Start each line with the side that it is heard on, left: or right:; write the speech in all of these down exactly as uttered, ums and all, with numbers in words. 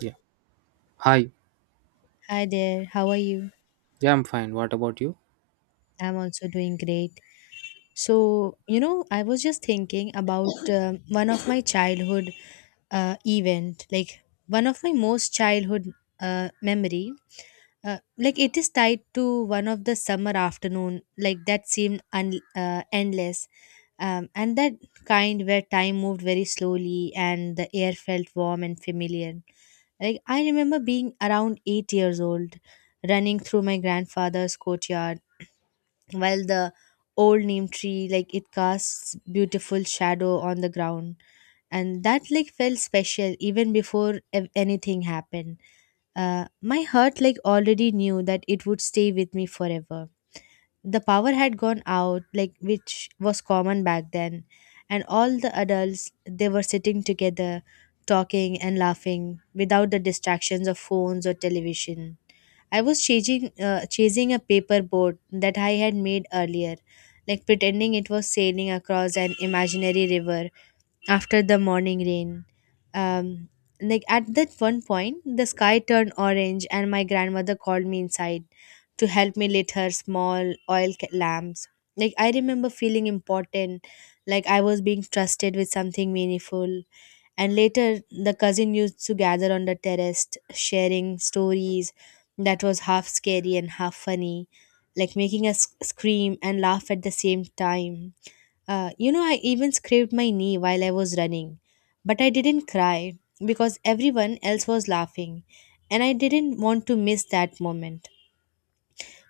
right: Yeah. Hi.
left: Hi there, how are you?
right: Yeah, I'm fine. What about you?
left: I'm also doing great. So, you know, I was just thinking about um, one of my childhood uh, event, like one of my most childhood uh, memory. Uh, like it is tied to one of the summer afternoon, like that seemed un- uh, endless, um, and that kind where time moved very slowly and the air felt warm and familiar. Like I remember being around eight years old, running through my grandfather's courtyard while the old neem tree like it casts beautiful shadow on the ground, and that like felt special even before ev- anything happened. Uh, my heart like already knew that it would stay with me forever. The power had gone out, like, which was common back then, and all the adults they were sitting together, talking and laughing without the distractions of phones or television. I was chasing uh, chasing a paper boat that I had made earlier, like pretending it was sailing across an imaginary river after the morning rain. Um, like at that one point, the sky turned orange, and my grandmother called me inside to help me lit her small oil ca- lamps. Like I remember feeling important, like I was being trusted with something meaningful. And later, the cousin used to gather on the terrace, sharing stories that was half scary and half funny, like making us sc- scream and laugh at the same time uh, you know, I even scraped my knee while I was running, but I didn't cry because everyone else was laughing, and I didn't want to miss that moment.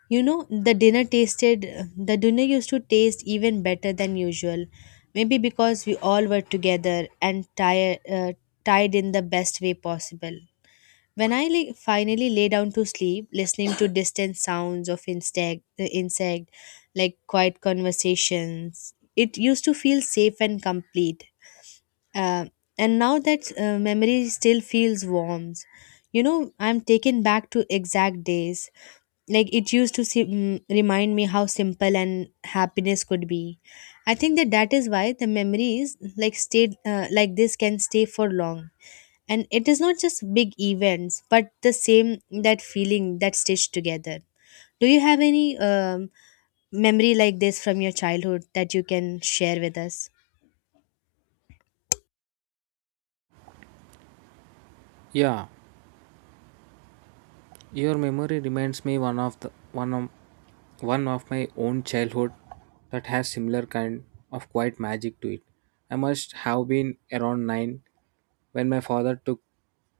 left: You know, the dinner tasted, the dinner used to taste even better than usual, maybe because we all were together and tired, uh, tied in the best way possible. When I lay, finally lay down to sleep, listening to distant sounds of insect, the insect, like quiet conversations, it used to feel safe and complete. Uh, and now that uh, memory still feels warm. You know, I'm taken back to exact days. Like it used to sim- mm, remind me how simple and happiness could be. I think that that is why the memories like stayed uh, like this can stay for long. And it is not just big events, but the same that feeling that stitched together. Do you have any um, memory like this from your childhood that you can share with us?
right: Yeah. Your memory reminds me one of the one of one of my own childhood that has similar kind of quiet magic to it. I must have been around nine when my father took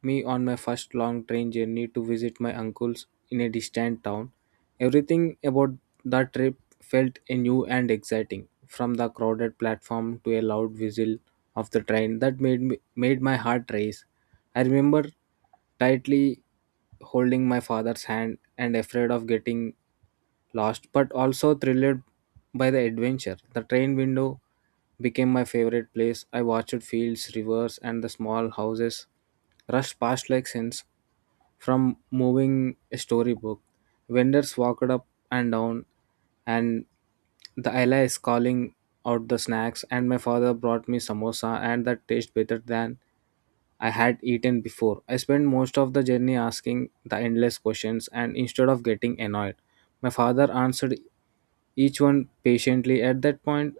right: me on my first long train journey to visit my uncles in a distant town. Everything about that trip felt new and exciting, from the crowded platform to a loud whistle of the train that made me, made my heart race. I remember tightly holding my father's hand and afraid of getting lost, but also thrilled by the adventure. The train window became my favorite place. I watched fields, rivers, and the small houses rush past like scenes from moving storybook. Vendors walked up and down, and the ella is calling out the snacks, and my father brought me samosa, and that tasted better than I had eaten before. I spent most of the journey asking the endless questions, and instead of getting annoyed, my father answered each one patiently. At that point,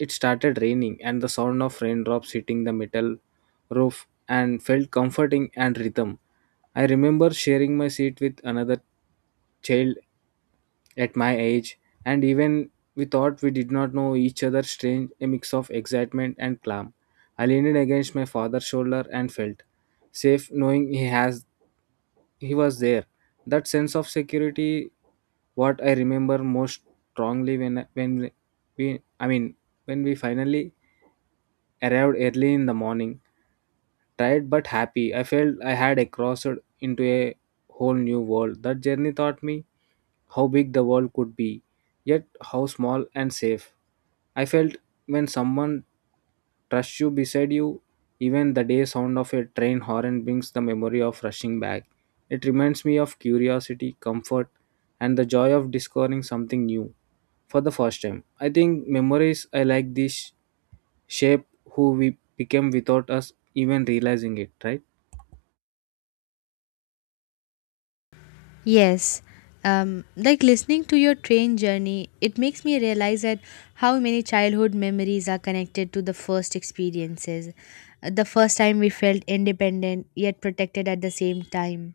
right: it started raining, and the sound of raindrops hitting the metal roof and felt comforting and rhythm. I remember sharing my seat with another child at my age and even we thought we did not know each other strange a mix of excitement and calm. I leaned against my father's shoulder and felt safe knowing he has he was there. That sense of security, what I remember most strongly, when when we i mean when we finally arrived early in the morning, tired but happy, I felt I had crossed into a whole new world. That journey taught me how big the world could be, yet how small and safe I felt when someone trusts you beside you. Even the day sound of a train horn brings the memory of rushing back. It reminds me of curiosity, comfort, and the joy of discovering something new for the first time. I think memories I like this shape who we became without us even realizing it, right?
left: Yes, um, like listening to your train journey, it makes me realize that how many childhood memories are connected to the first experiences. Uh, The first time we felt independent yet protected at the same time.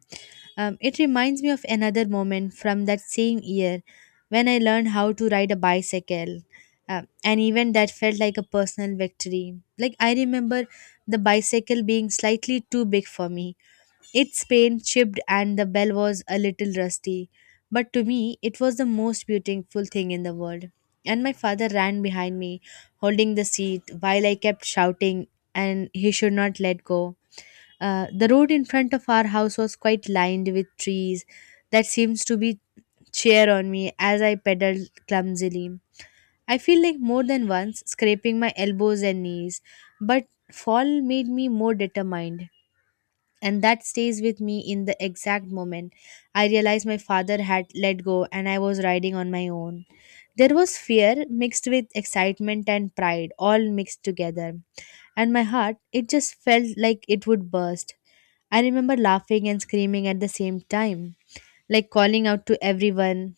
left: Um, it reminds me of another moment from that same year when I learned how to ride a bicycle. Uh, an event that felt like a personal victory. Like, I remember the bicycle being slightly too big for me. Its paint chipped and the bell was a little rusty, but to me it was the most beautiful thing in the world. And my father ran behind me, holding the seat while I kept shouting, and he should not let go. Uh, the road in front of our house was quite lined with trees that seems to be cheer on me as I pedaled clumsily. I feel like more than once scraping my elbows and knees, but fall made me more determined, and that stays with me in the exact moment I realized my father had let go and I was riding on my own. There was fear mixed with excitement and pride, all mixed together. And my heart, it just felt like it would burst. I remember laughing and screaming at the same time, like calling out to everyone,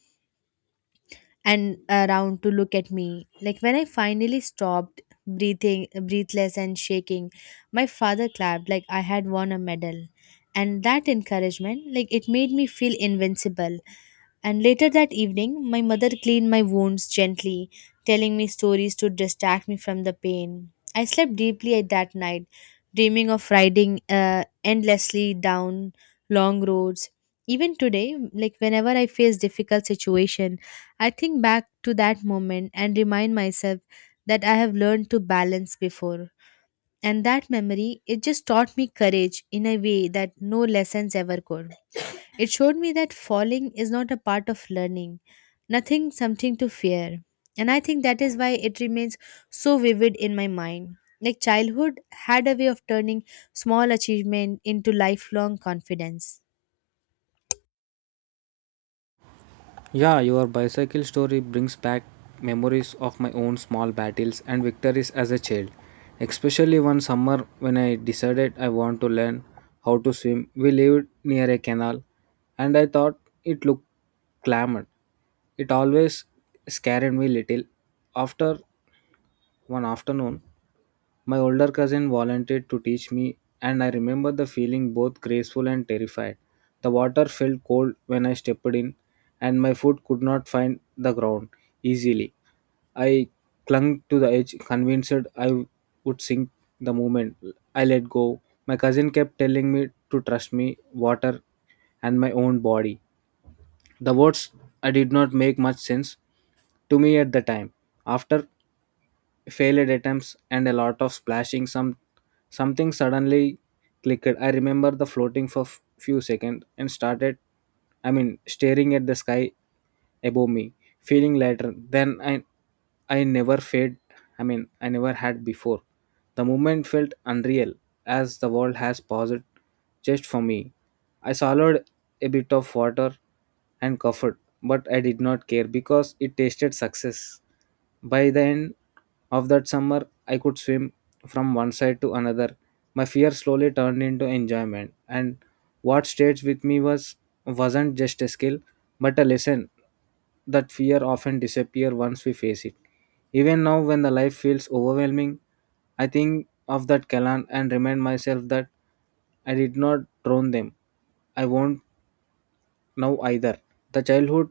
left: and around to look at me. Like when I finally stopped breathing, breathless and shaking, my father clapped like I had won a medal. And that encouragement, like it made me feel invincible. And later that evening, my mother cleaned my wounds gently, telling me stories to distract me from the pain. I slept deeply at that night, dreaming of riding uh, endlessly down long roads. Even today, like whenever I face difficult situation, I think back to that moment and remind myself that I have learned to balance before. And that memory, it just taught me courage in a way that no lessons ever could. It showed me that falling is not a part of learning, nothing, something to fear. And I think that is why it remains so vivid in my mind. Like childhood had a way of turning small achievement into lifelong confidence.
right: Yeah, your bicycle story brings back memories of my own small battles and victories as a child. Especially one summer when I decided I want to learn how to swim. We lived near a canal and I thought it looked clamid. It always scared me little. After one afternoon, my older cousin volunteered to teach me, and I remember the feeling both graceful and terrified. The water felt cold when I stepped in, and my foot could not find the ground easily. I clung to the edge, convinced I would sink the moment I let go. My cousin kept telling me to trust me, water, and my own body. The words I did not make much sense to me at the time. After failed attempts and a lot of splashing, some something suddenly clicked. I remember the floating for f- few seconds and started I mean staring at the sky above me, feeling lighter than I I never fed I mean I never had before. The moment felt unreal, as the world has paused just for me. I swallowed a bit of water and coughed, but I did not care because it tasted success. By the end of that summer, I could swim from one side to another. My fear slowly turned into enjoyment, and what stayed with me was wasn't just a skill, but a lesson that fear often disappears once we face it. Even now, when the life feels overwhelming, I think of that Kalan and remind myself that I did not drown them. I won't now either. The childhood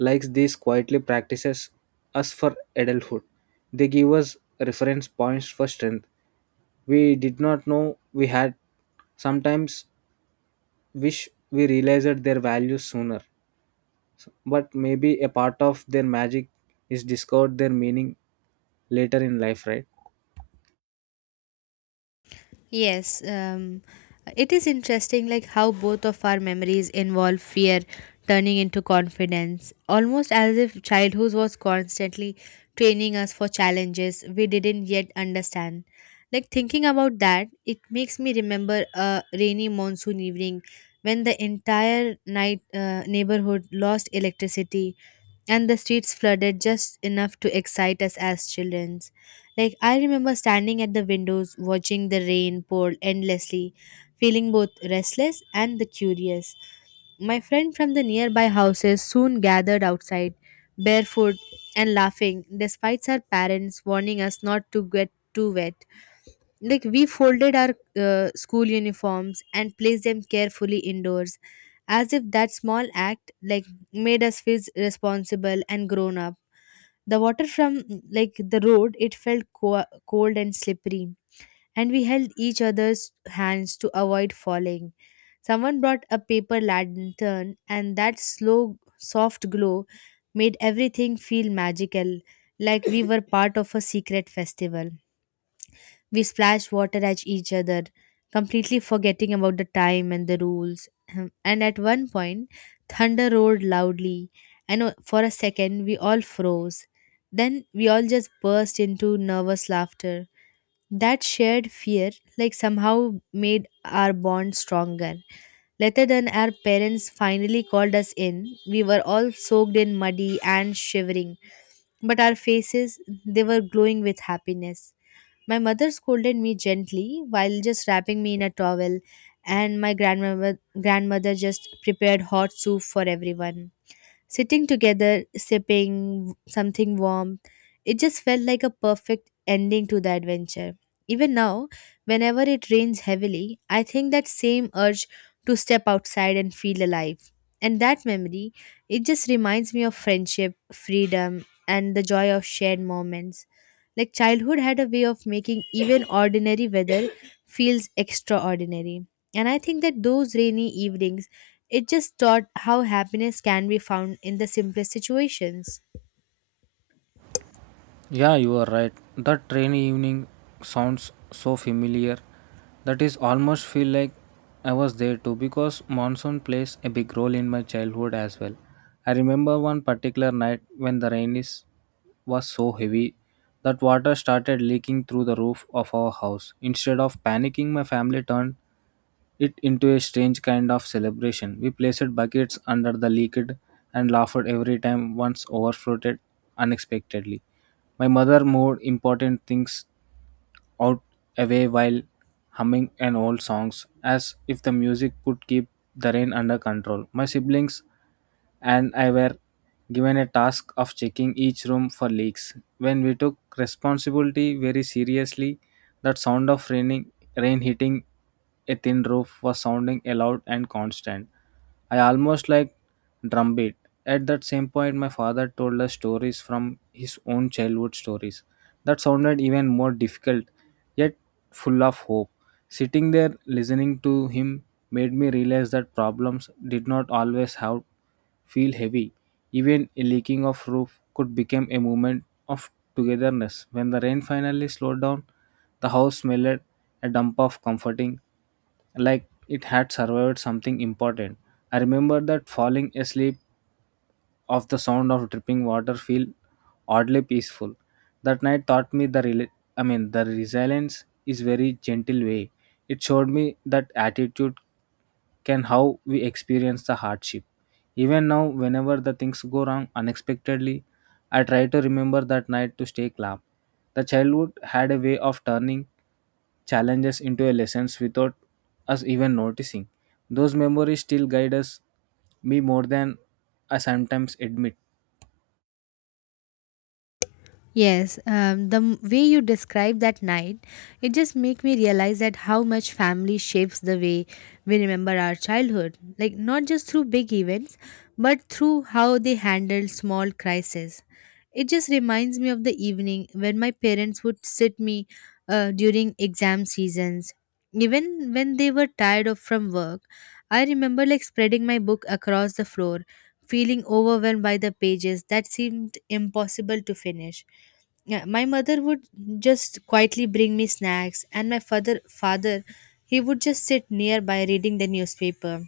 right: likes these quietly practices us for adulthood. They give us reference points for strength we did not know we had. Sometimes wish we realized their value sooner, but maybe a part of their magic is discovered their meaning later in life, right?
left: Yes, um, it is interesting, like how both of our memories involve fear turning into confidence, almost as if childhood was constantly training us for challenges we didn't yet understand. Like thinking about that, it makes me remember a rainy monsoon evening when the entire night uh, neighborhood lost electricity and the streets flooded just enough to excite us as children. Like, I remember standing at the windows watching the rain pour endlessly, feeling both restless and the curious. My friend from the nearby houses soon gathered outside, barefoot and laughing, despite our parents warning us not to get too wet. Like, we folded our uh, school uniforms and placed them carefully indoors, as if that small act, like, made us feel responsible and grown up. The water from mm, like the road it felt co- cold and slippery, and we held each other's hands to avoid falling. Someone brought a paper lantern, and that slow, soft glow made everything feel magical, like we were part of a secret festival. We splashed water at each other, completely forgetting about the time and the rules. Um, And at one point, thunder roared loudly, and o- for a second, we all froze. Then we all just burst into nervous laughter. That shared fear, like, somehow made our bond stronger. Later, than our parents finally called us in, we were all soaked in muddy and shivering, but our faces, they were glowing with happiness. My mother scolded me gently while just wrapping me in a towel, and my grandmother, grandmother just prepared hot soup for everyone. Sitting together, sipping something warm, it just felt like a perfect ending to the adventure. Even now, whenever it rains heavily, I think that same urge to step outside and feel alive. And that memory, it just reminds me of friendship, freedom, and the joy of shared moments. Like childhood had a way of making even ordinary weather feels extraordinary. And I think that those rainy evenings, it just taught how happiness can be found in the simplest situations.
right: Yeah, you are right. That rainy evening sounds so familiar that is almost feel like I was there too because monsoon plays a big role in my childhood as well. I remember one particular night when the rain is was so heavy that water started leaking through the roof of our house. Instead of panicking, my family turned it into a strange kind of celebration. We placed buckets under the leaked and laughed every time once overflowed unexpectedly. My mother moved important things out away while humming an old songs as if the music could keep the rain under control. My siblings and I were given a task of checking each room for leaks. When we took responsibility very seriously, that sound of raining, rain hitting a thin roof was sounding loud and constant. I almost like drumbeat. At that same point, my father told us stories from his own childhood stories. That sounded even more difficult yet full of hope. Sitting there listening to him made me realize that problems did not always have feel heavy. Even a leaking of roof could become a moment of togetherness. When the rain finally slowed down, the house smelled a dump of comforting, like it had survived something important. I remember that falling asleep of the sound of dripping water feel oddly peaceful. That night taught me the rela- I mean the resilience is very gentle way. It showed me that attitude can how we experience the hardship. Even now, whenever the things go wrong unexpectedly, I try to remember that night to stay calm. The childhood had a way of turning challenges into a lessons without us even noticing. Those memories still guide us, me more than I sometimes admit.
left: Yes, um, the m- way you describe that night, it just make me realize that how much family shapes the way we remember our childhood. Like not just through big events, but through how they handle small crises. It just reminds me of the evening when my parents would sit me uh, during exam seasons. Even when they were tired of from work, I remember like spreading my book across the floor, feeling overwhelmed by the pages that seemed impossible to finish. Yeah, my mother would just quietly bring me snacks, and my father, father, he would just sit nearby reading the newspaper.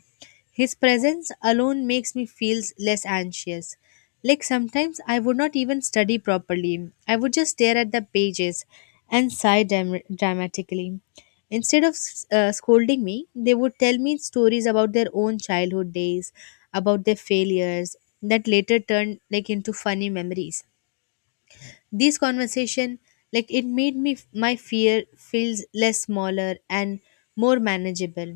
left: His presence alone makes me feel less anxious. Like sometimes I would not even study properly. I would just stare at the pages and sigh dram- dramatically. Instead of s- uh, scolding me, they would tell me stories about their own childhood days, about their failures that later turned like into funny memories. This conversation, like, it made me my fear feels less smaller and more manageable.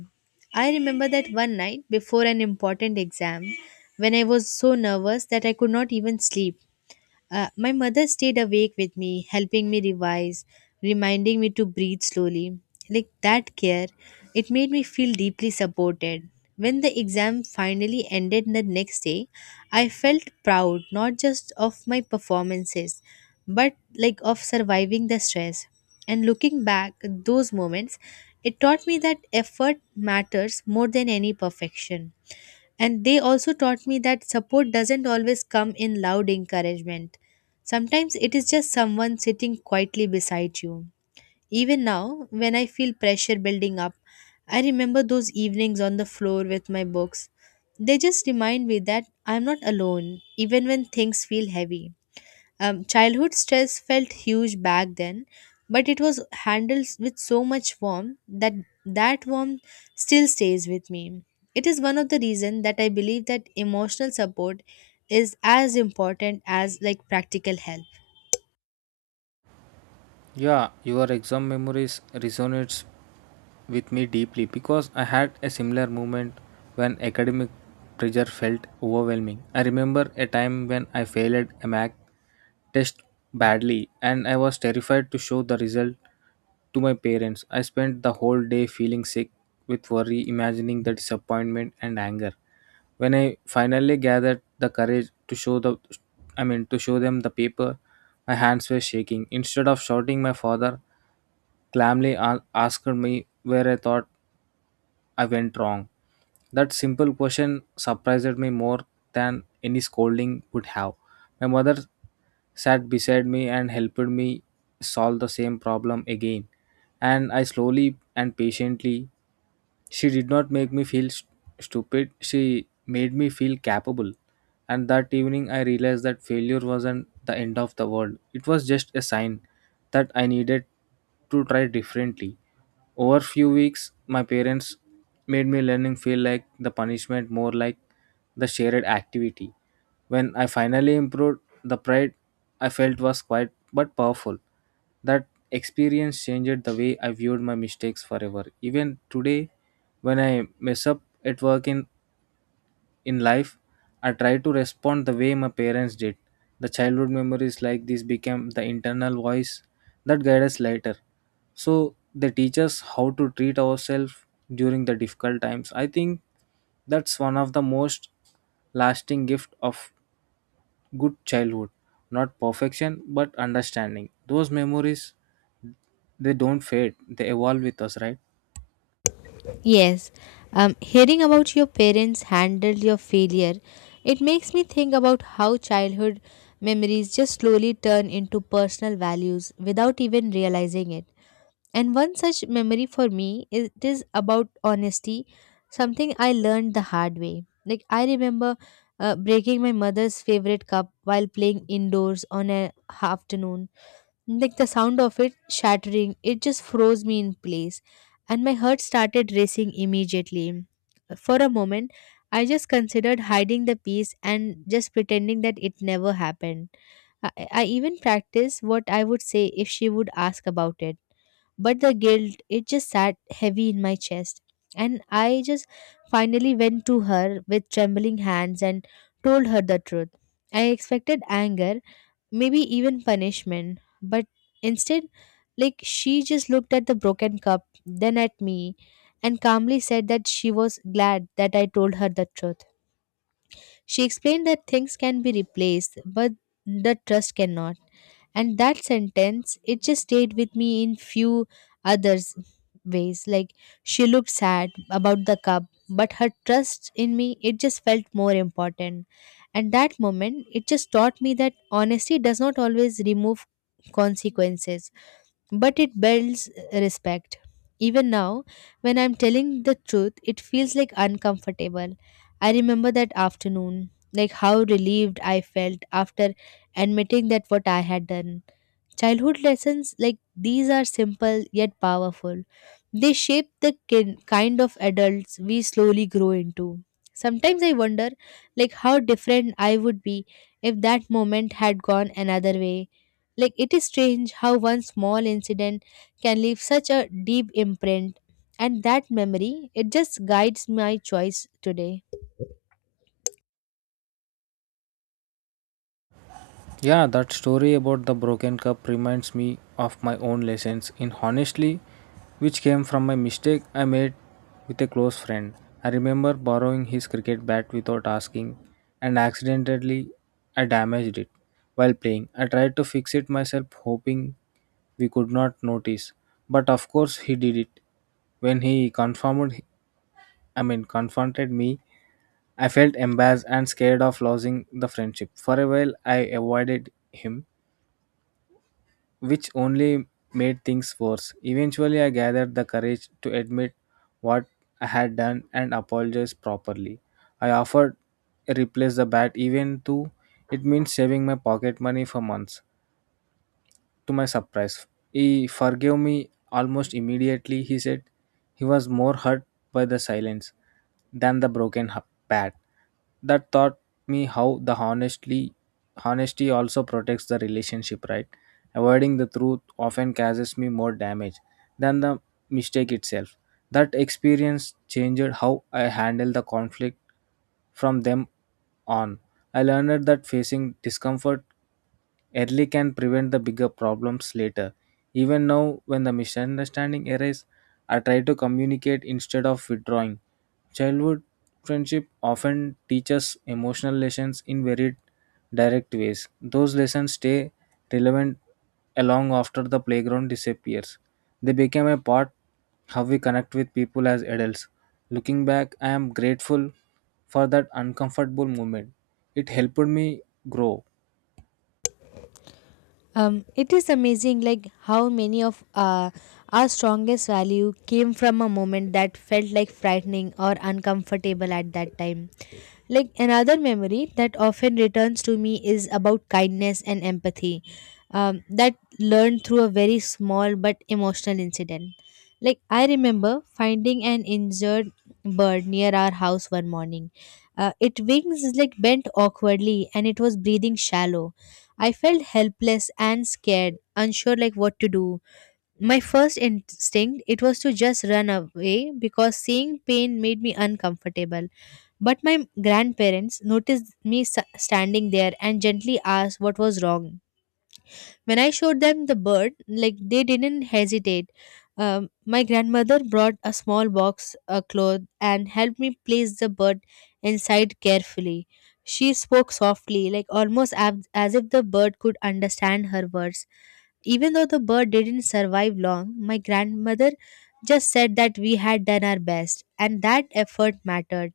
left: I remember that one night before an important exam when I was so nervous that I could not even sleep. Uh, my mother stayed awake with me, helping me revise, reminding me to breathe slowly. Like that care, it made me feel deeply supported. When the exam finally ended the next day, I felt proud not just of my performances, but like of surviving the stress. And looking back at those moments, it taught me that effort matters more than any perfection. And they also taught me that support doesn't always come in loud encouragement. Sometimes it is just someone sitting quietly beside you. Even now, when I feel pressure building up, I remember those evenings on the floor with my books. They just remind me that I'm not alone, even when things feel heavy. Um, childhood stress felt huge back then, but it was handled with so much warmth that that warmth still stays with me. It is one of the reasons that I believe that emotional support is as important as like practical help.
right: Yeah, your exam memories resonates with me deeply because I had a similar moment when academic pressure felt overwhelming. I remember a time when I failed a math test badly and I was terrified to show the result to my parents. I spent the whole day feeling sick with worry, imagining the disappointment and anger. When I finally gathered the courage to show the I mean to show them the paper, my hands were shaking. Instead of shouting, my father calmly a- asked me where I thought I went wrong. That simple question surprised me more than any scolding would have. My mother sat beside me and helped me solve the same problem again. And I slowly and patiently, she did not make me feel st- stupid, she made me feel capable. And that evening, I realized that failure wasn't the end of the world, it was just a sign that I needed to try differently. Over few weeks, my parents made me learning feel like the punishment more like the shared activity. When I finally improved, the pride I felt was quite but powerful. That experience changed the way I viewed my mistakes forever. Even today, when I mess up at work in in life, I try to respond the way my parents did. The childhood memories like this became the internal voice that guide us later, so they teach us how to treat ourselves during the difficult times. I think that's one of the most lasting gift of good childhood, not perfection but understanding. Those memories, they don't fade, they evolve with us, right?
left: Yes, um, hearing about your parents handled your failure, it makes me think about how childhood memories just slowly turn into personal values without even realizing it. And one such memory for me, it is about honesty, something I learned the hard way. Like I remember uh, breaking my mother's favorite cup while playing indoors on an afternoon. Like the sound of it shattering, it just froze me in place, and my heart started racing immediately. For a moment, I just considered hiding the piece and just pretending that it never happened. I, I even practiced what I would say if she would ask about it, but the guilt, it just sat heavy in my chest, and I just finally went to her with trembling hands and told her the truth. I expected anger, maybe even punishment. But instead, like she just looked at the broken cup, then at me, and calmly said that she was glad that I told her the truth. She explained that things can be replaced, but the trust cannot. And that sentence, it just stayed with me in few others ways. Like she looked sad about the cup, but her trust in me, it just felt more important. And that moment, it just taught me that honesty does not always remove consequences, but it builds respect. Even now, when I'm telling the truth, it feels like uncomfortable. I remember that afternoon, like how relieved I felt after admitting that what I had done. Childhood lessons like these are simple yet powerful. They shape the kin- kind of adults we slowly grow into. Sometimes I wonder, like how different I would be if that moment had gone another way. Like it is strange how one small incident can leave such a deep imprint, and that memory, it just guides my choice today.
right: Yeah, that story about the broken cup reminds me of my own lessons in honestly, which came from my mistake I made with a close friend. I remember borrowing his cricket bat without asking, and accidentally I damaged it while playing. I tried to fix it myself, hoping we could not notice, but of course he did it. When he confirmed, I mean confronted me, I felt embarrassed and scared of losing the friendship. For a while, I avoided him, which only made things worse. Eventually, I gathered the courage to admit what I had done and apologize properly. I offered to replace the bat even though it means saving my pocket money for months. To my surprise, he forgave me almost immediately, he said. He was more hurt by the silence than the broken hu- bat. That taught me how the honestly honesty also protects the relationship, right? Avoiding the truth often causes me more damage than the mistake itself. That experience changed how I handle the conflict from them on. I learned that facing discomfort early can prevent the bigger problems later. Even now, when the misunderstanding arises, I try to communicate instead of withdrawing. Childhood friendship often teaches emotional lessons in very direct ways. Those lessons stay relevant along after the playground disappears. They become a part how we connect with people as adults. Looking back, I am grateful for that uncomfortable moment. It helped me grow.
left: Um, it is amazing, like how many of uh, our strongest value came from a moment that felt like frightening or uncomfortable at that time. Like another memory that often returns to me is about kindness and empathy, um, that learned through a very small but emotional incident. Like I remember finding an injured bird near our house one morning. Uh, its wings like bent awkwardly, and it was breathing shallow. I felt helpless and scared, unsure like what to do. My first instinct, it was to just run away because seeing pain made me uncomfortable. But my grandparents noticed me s- standing there and gently asked what was wrong. When I showed them the bird, like they didn't hesitate. Um, my grandmother brought a small box, a cloth, and helped me place the bird inside carefully. She spoke softly, like almost ab- as if the bird could understand her words. Even though the bird didn't survive long, my grandmother just said that we had done our best, and that effort mattered.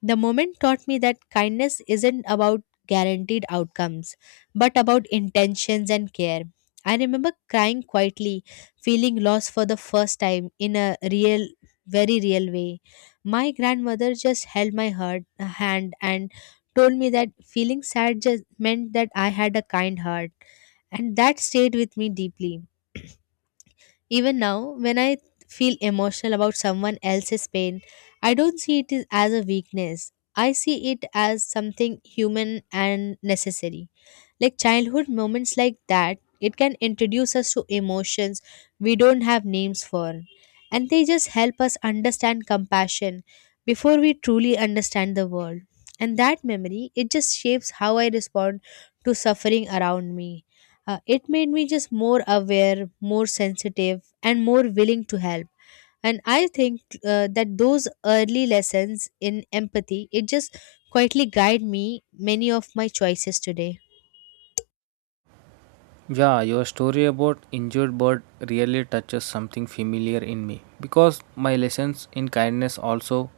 left: The moment taught me that kindness isn't about guaranteed outcomes, but about intentions and care. I remember crying quietly, feeling lost for the first time in a real, very real way. My grandmother just held my heart, hand, and told me that feeling sad just meant that I had a kind heart, and that stayed with me deeply. Even now, when I feel emotional about someone else's pain, I don't see it as a weakness. I see it as something human and necessary. Like childhood moments like that, it can introduce us to emotions we don't have names for, and they just help us understand compassion before we truly understand the world. And that memory, it just shapes how I respond to suffering around me. Uh, it made me just more aware, more sensitive, and more willing to help. And I think uh, that those early lessons in empathy, it just quietly guide me many of my choices today.
right: Yeah, your story about injured bird really touches something familiar in me because my lessons in kindness also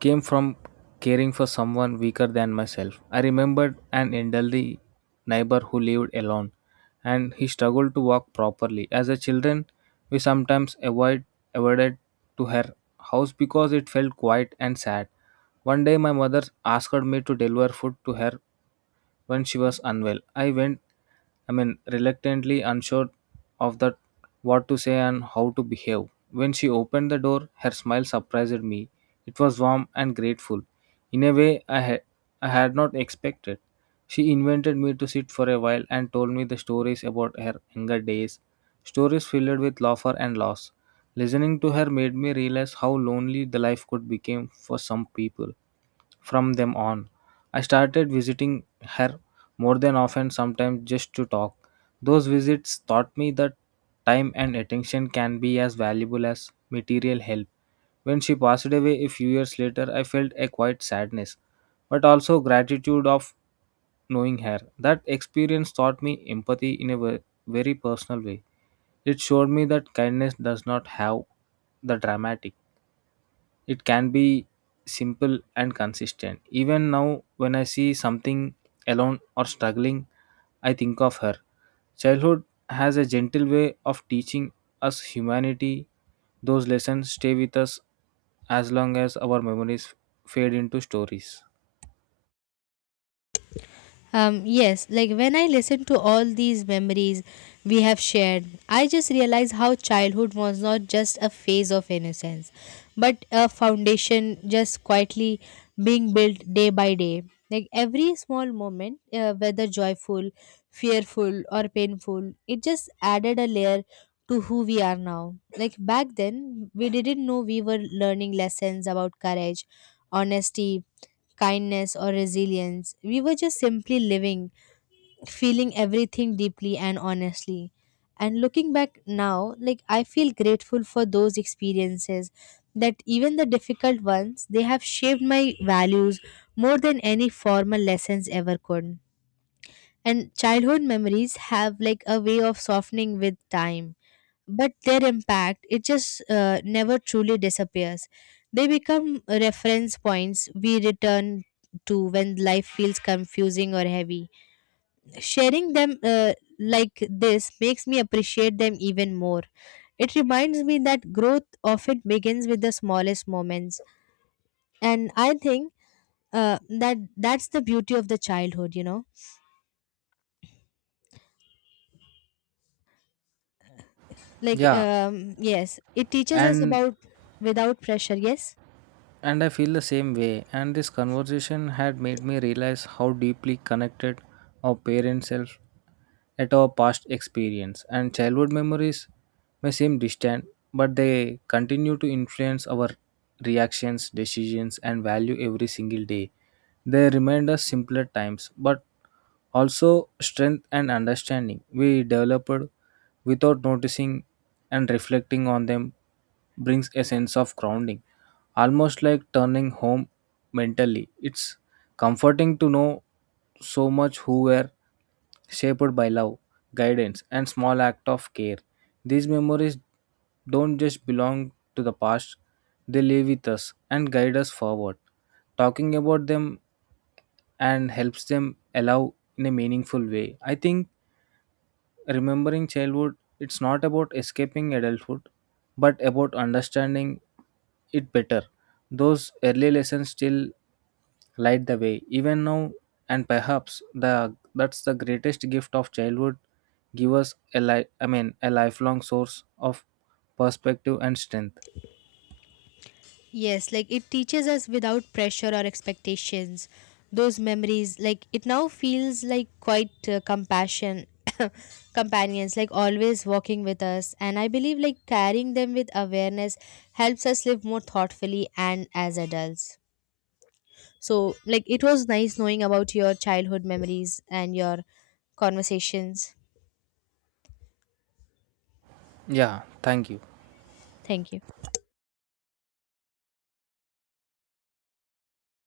right: came from caring for someone weaker than myself. I remembered an elderly neighbor who lived alone and he struggled to walk properly. As a children, we sometimes avoid avoided to her house because it felt quiet and sad. One day my mother asked me to deliver food to her when she was unwell. I went, I mean, Reluctantly unsure of that what to say and how to behave. When she opened the door, her smile surprised me. It was warm and grateful, in a way I had, I had not expected. She invited me to sit for a while and told me the stories about her younger days, stories filled with laughter and loss. Listening to her made me realize how lonely the life could become for some people. From them on, I started visiting her more than often, sometimes just to talk. Those visits taught me that time and attention can be as valuable as material help. When she passed away a few years later, I felt a quiet sadness, but also gratitude of knowing her. That experience taught me empathy in a ve- very personal way. It showed me that kindness does not have the dramatic, it can be simple and consistent. Even now, when I see something alone or struggling, I think of her. Childhood has a gentle way of teaching us humanity. Those lessons stay with us as long as our memories fade into stories.
left: Um, yes, like when I listen to all these memories we have shared, I just realize how childhood was not just a phase of innocence, but a foundation just quietly being built day by day. Like every small moment, uh, whether joyful, fearful, or painful, it just added a layer to who we are now. Like back then, we didn't know we were learning lessons about courage, honesty, kindness, or resilience. We were just simply living, feeling everything deeply and honestly. And looking back now, like I feel grateful for those experiences, that even the difficult ones, they have shaped my values more than any formal lessons ever could. And childhood memories have like a way of softening with time, but their impact, it just uh, never truly disappears. They become reference points we return to when life feels confusing or heavy. Sharing them, uh, like this makes me appreciate them even more. It reminds me that growth often begins with the smallest moments. And I think uh, that that's the beauty of the childhood, you know. Like
right: Yeah.
left: um, yes, it teaches us
right: And
left: about without pressure. Yes.
right: And I feel the same way. And this conversation had made me realize how deeply connected our parents' self at our past experience. And childhood memories may seem distant, but they continue to influence our reactions, decisions, and value every single day. They remind us simpler times, but also strength and understanding we developed without noticing, and reflecting on them brings a sense of grounding, almost like turning home mentally. It's comforting to know so much who were shaped by love, guidance, and small act of care. These memories don't just belong to the past, they live with us and guide us forward. Talking about them and helps them allow in a meaningful way. I think remembering childhood, it's not about escaping adulthood, but about understanding it better. Those early lessons still light the way, even now, and perhaps the that's the greatest gift of childhood. Give us a li- I mean a lifelong source of perspective and strength.
left: Yes, like it teaches us without pressure or expectations. Those memories, like it now feels like quite uh, compassion companions, like always walking with us. And I believe like carrying them with awareness helps us live more thoughtfully and as adults. So, like it was nice knowing about your childhood memories and your conversations.
right: Yeah, thank you.
left: Thank you.